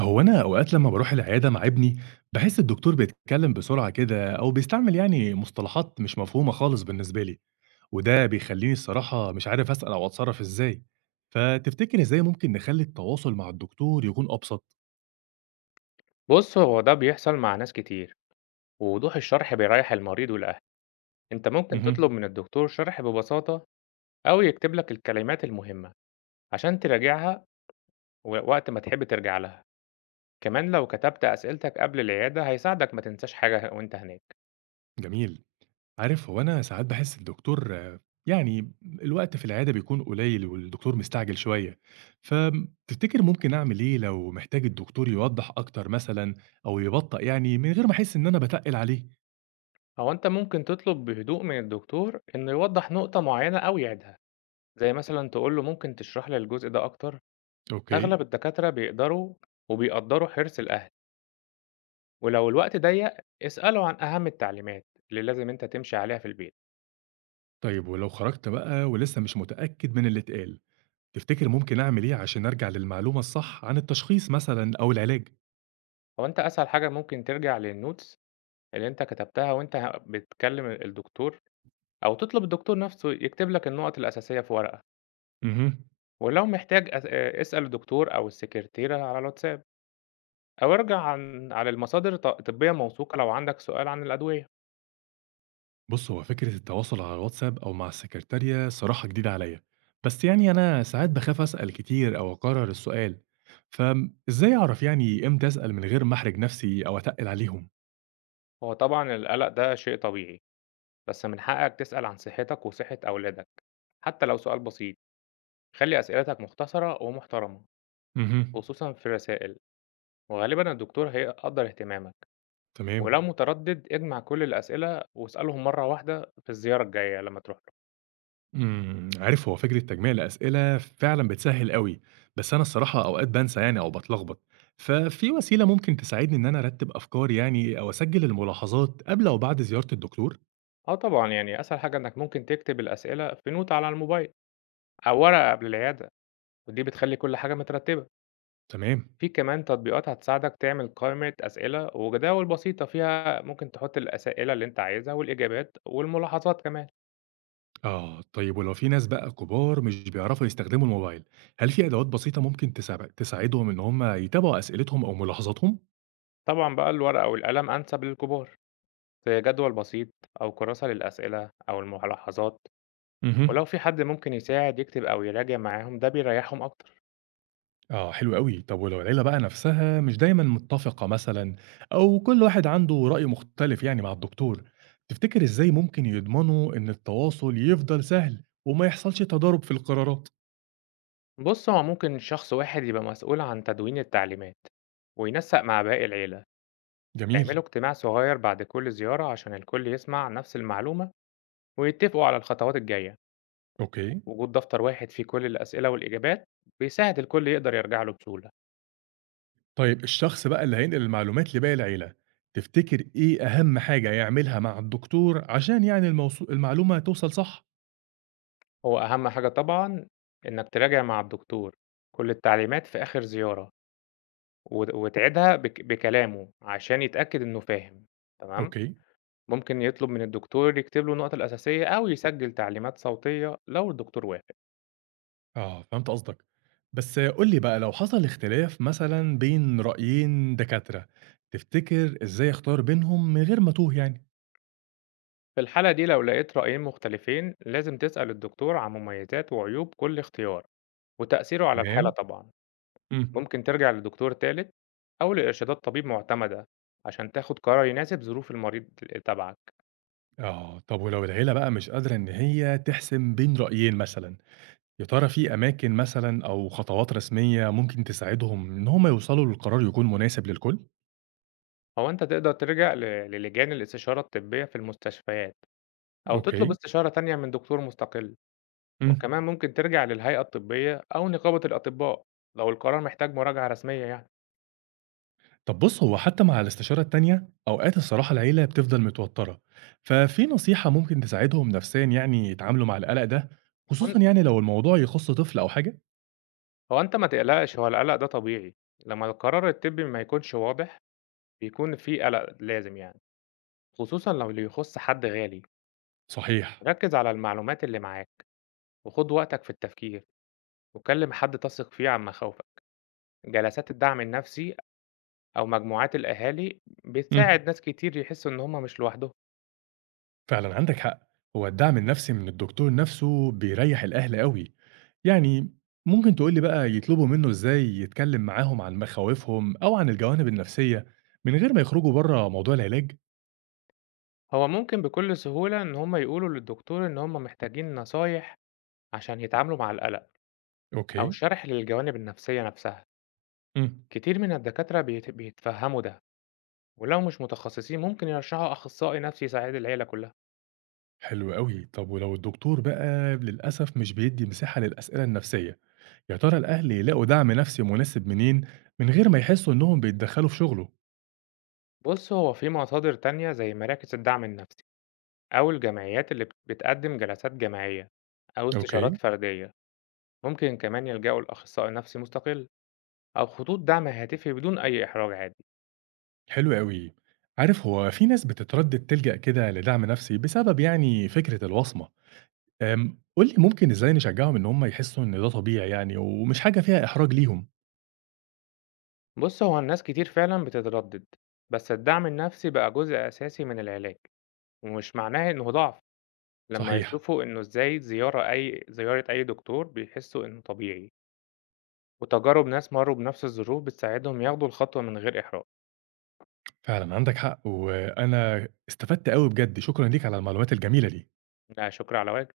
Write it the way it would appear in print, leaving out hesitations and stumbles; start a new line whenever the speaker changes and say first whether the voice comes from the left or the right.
right: هو أنا أوقات لمّا باروح العيادة مع ابني، باحس الدكتور بيتكلم بسرعة كده أو بيستعمل يعني مصطلحات مش مفهومة خالص بالنسبة لي، وده بيخلّيني الصراحة مش عارف أسأل أو أتصرّف إزاي. فتفتكر إزاي ممكن نخلّي التواصل مع الدكتور يكون أبسط؟
left: بُص، هو ده بيحصل مع ناس كتير، ووضوح الشرح بيريّح المريض والأهل. أنت ممكن
right: اهم،
left: تطلب من الدكتور شرح ببساطة، أو يكتب لك الكلمات المهمة عشان تراجعها و وقت ما تحب ترجع لها. كمان لو كتبت أسئلتك قبل العيادة هيساعدك ما تنساش حاجة وأنت هناك.
right: جميل. عارف هو أنا ساعات باحس الدكتور يعني الوقت في العيادة بيكون قليل والدكتور مستعجل شوية، فتفتكر ممكن أعمل إيه لو محتاج الدكتور يوضّح أكتر مثلًا أو يبطّأ يعني من غير ما أحس إن أنا باتقِّل عليه؟
left: أو أنت ممكن تطلب بهدوء من الدكتور إنه يوضح نقطة معينة أو يعيدها، زي مثلًا تقول له: ممكن تشرح لي الجزء ده أكتر؟
right: أوكي.
left: أغلب الدكاترة بيقدروا وبيقدّروا حرص الأهل. ولو الوقت ضيق، اسأله عن أهم التعليمات اللي لازم أنت تمشي عليها في البيت.
right: طيب ولو خرجت بقى ولسه مش متأكد من اللي اتقال، تفتكر ممكن أعمل إيه عشان أرجع للمعلومة الصح عن التشخيص مثلًا أو العلاج؟
left: هو أنت أسهل حاجة ممكن ترجع للنوتس اللي أنت كتبتها وأنت بتكلم الدكتور، أو تطلب الدكتور نفسه يكتب لك النقط الأساسية في ورقة.
right: مهم.
left: ولو محتاج اسأل الدكتور أو السكرتيرة على الواتساب، أو ارجع عن على المصادر طبية موثوقة لو عندك سؤال عن الأدوية.
right: بُص، هو فكرة التواصل على الواتساب أو مع السكرتارية صراحة جديدة عليا، بس يعني أنا ساعات باخاف أسأل كتير أو أكرر السؤال، فإزاي أعرف يعني إمتى أسأل من غير ما أحرج نفسي أو أتقل عليهم؟
left: هو طبعا القلق ده شيء طبيعي، بس من حقك تسأل عن صحتك وصحة أولادك حتى لو سؤال بسيط. خلي أسئلتك مختصرة ومحترمة،
right: مهم.
left: خصوصًا في الرسائل، وغالبًا الدكتور هيقدّر اهتمامك.
right: تمام.
left: ولو متردد اجمع كل الأسئلة واسألهم مرة واحدة في الزيارة الجاية لمّا تروح له.
right: إمم، عارف هو فكرة تجميع الأسئلة فعلًا بتسهّل أوي، بس أنا الصراحة أوقات بانسى يعني أو باتلخبط، ففي وسيلة ممكن تساعدني إن أنا أرتّب أفكاري يعني أو أسجّل الملاحظات قبل أو بعد زيارة الدكتور؟
left: آه طبعًا، يعني أسهل حاجة إنك ممكن تكتب الأسئلة في نوت على الموبايل أو ورقة قبل العيادة، ودي بتخلّي كل حاجة مترتبة.
right: تمام،
left: في كمان تطبيقات هتساعدك تعمل قائمة أسئلة وجداول بسيطة فيها، ممكن تحط الأسئلة اللي أنت عايزها والإجابات والملاحظات كمان.
right: آه، طيب ولو في ناس بقى كبار مش بيعرفوا يستخدموا الموبايل، هل في أدوات بسيطة ممكن تساعدهم إن هم يتابعوا أسئلتهم أو ملاحظاتهم؟
left: طبعًا بقى الورقة والقلم أنسب للكبار، زي جدول بسيط أو كراسة للأسئلة أو الملاحظات. ولو
right: اهم.
left: في حد ممكن يساعد يكتب أو يراجع معاهم ده بيريحهم أكتر.
right: آه، حلو أوي. طب ولو العيلة بقى نفسها مش دايمًا متّفقة مثلًا أو كل واحد عنده رأي مختلف يعني مع الدكتور، تفتكر إزاي ممكن يضمنوا إن التواصل يفضل سهل وما يحصلش تضارب في القرارات؟
left: بص، هو ممكن شخص واحد يبقى مسؤول عن تدوين التعليمات وينسق مع باقي العيلة.
right: جميل،
left: تعملوا اجتماع صغير بعد كل زيارة عشان الكل يسمع نفس المعلومة ويتفقوا على الخطوات الجاية.
right: أوكي.
left: وجود دفتر واحد فيه كل الأسئلة والإجابات بيساعد الكل يقدر يرجع له بسهولة.
right: طيب الشخص بقى اللي هينقل المعلومات لباقي العيلة، تفتكر إيه أهم حاجة يعملها مع الدكتور عشان يعني المعلومة توصل صح؟
left: هو أهم حاجة طبعا إنك تراجع مع الدكتور كل التعليمات في آخر زيارة وتعيدها بكلامه عشان يتأكد إنه فاهم تمام.
right: أوكي.
left: ممكن يطلب من الدكتور يكتب له النقط الأساسية أو يسجل تعليمات صوتية لو الدكتور وافق.
right: آه، فهمت قصدك. بس قُل لي بقى لو حصل اختلاف مثلًا بين رأيين دكاترة، تفتكر إزاي أختار بينهم من غير ما أتوه يعني؟
left: في الحالة دي لو لقيت رأيين مختلفين لازم تسأل الدكتور عن مميزات وعيوب كل اختيار وتأثيره على الحالة
right: تمام،
left: طبعا.
right: إمم.
left: ممكن ترجع لدكتور تالت أو لإرشادات طبيب معتمدة عشان تاخد قرار يناسب ظروف المريض تبعك.
right: آه، طب ولو العيلة بقى مش قادرة إن هي تحسم بين رأيين مثلًا، يا ترى في أماكن مثلًا أو خطوات رسمية ممكن تساعدهم إن هم يوصلوا لقرار يكون مناسب للكل؟
left: أو أنت تقدر ترجع للجان الاستشارة الطبية في المستشفيات، أو تطلب
right: أوكي.
left: استشارة تانية من دكتور مستقل.
right: إمم.
left: وكمان ممكن ترجع للهيئة الطبية أو نقابة الأطباء لو القرار محتاج مراجعة رسمية يعني.
right: طب بُص، هو حتى مع الاستشارة التانية، أوقات الصراحة العيلة بتفضل متوتّرة، ففي نصيحة ممكن تساعدهم نفسيًا يعني يتعاملوا مع القلق ده،
left: هو
right: خصوصًا
left: أن-
right: يعني لو الموضوع يخُص طفل أو حاجة؟
left: هو أنت ما تقلقش، هو القلق ده طبيعي. لما القرار الطبي ما يكونش واضح بيكون في قلق لازم يعني، خصوصا لو اللي يخص حد غالي.
right: صحيح،
left: ركز على المعلومات اللي معاك وخد وقتك في التفكير وكلم حد تثق فيه عن مخاوفك. جلسات الدعم النفسي أو مجموعات الأهالي
right: إمم،
left: بتساعد ناس كتير يحسوا إن هم مش لوحدهم.
right: فعلًا عندك حق، هو الدعم النفسي من الدكتور نفسه بيريّح الأهل أوي، يعني ممكن تقول لي بقى يطلبوا منه إزاي يتكلم معاهم عن مخاوفهم أو عن الجوانب النفسية من غير ما يخرجوا برّه موضوع العلاج؟
left: هو ممكن بكل سهولة إن هم يقولوا للدكتور إن هم محتاجين نصايح عشان يتعاملوا مع القلق، أو
right: أوكي،
left: الشرح للجوانب النفسية نفسها.
right: إمم.
left: كتير من الدكاترة بيتفهموا ده، ولو مش متخصصين ممكن يرشحوا أخصائي نفسي يساعد العيلة كلها.
right: حلو أوي، طب ولو الدكتور بقى للأسف مش بيدّي مساحة للأسئلة النفسية، يا ترى الأهل يلاقوا دعم نفسي مناسب منين من غير ما يحسّوا إنهم بيتدخّلوا في شغله؟
left: بص، هو في مصادر تانية زي مراكز الدعم النفسي أو الجمعيات اللي بتقدم جلسات جماعية أو مهم. استشارات
right: أوكي،
left: فردية. ممكن كمان يلجأوا لأخصائي نفسي مستقل أو خطوط دعم هاتفي بدون أي إحراج عادي.
right: حلو أوي. عارف هو في ناس بتتردّد تلجأ كده لدعم نفسي بسبب يعني فكرة الوصمة، قُل لي ممكن إزاي نشجّعهم إن هُم يحسّوا إن ده طبيعي يعني ومش حاجة فيها إحراج ليهم؟
left: بص، هو الناس كتير فعلا بتتردد، بس الدعم النفسي بقى جزء أساسي من العلاج ومش معناه إنه ضعف. لمّا
right: صحيح،
left: يشوفوا إنه إزاي زيارة أي دكتور بيحسّوا إنه طبيعي، وتجارب ناس مرّوا بنفس الظروف بتساعدهم ياخدوا الخطوة من غير إحراج.
right: فعلًا عندك حق، وأنا استفدت أوي بجد، شكرًا ليك على المعلومات الجميلة دي.
left: لا شكر على واجب.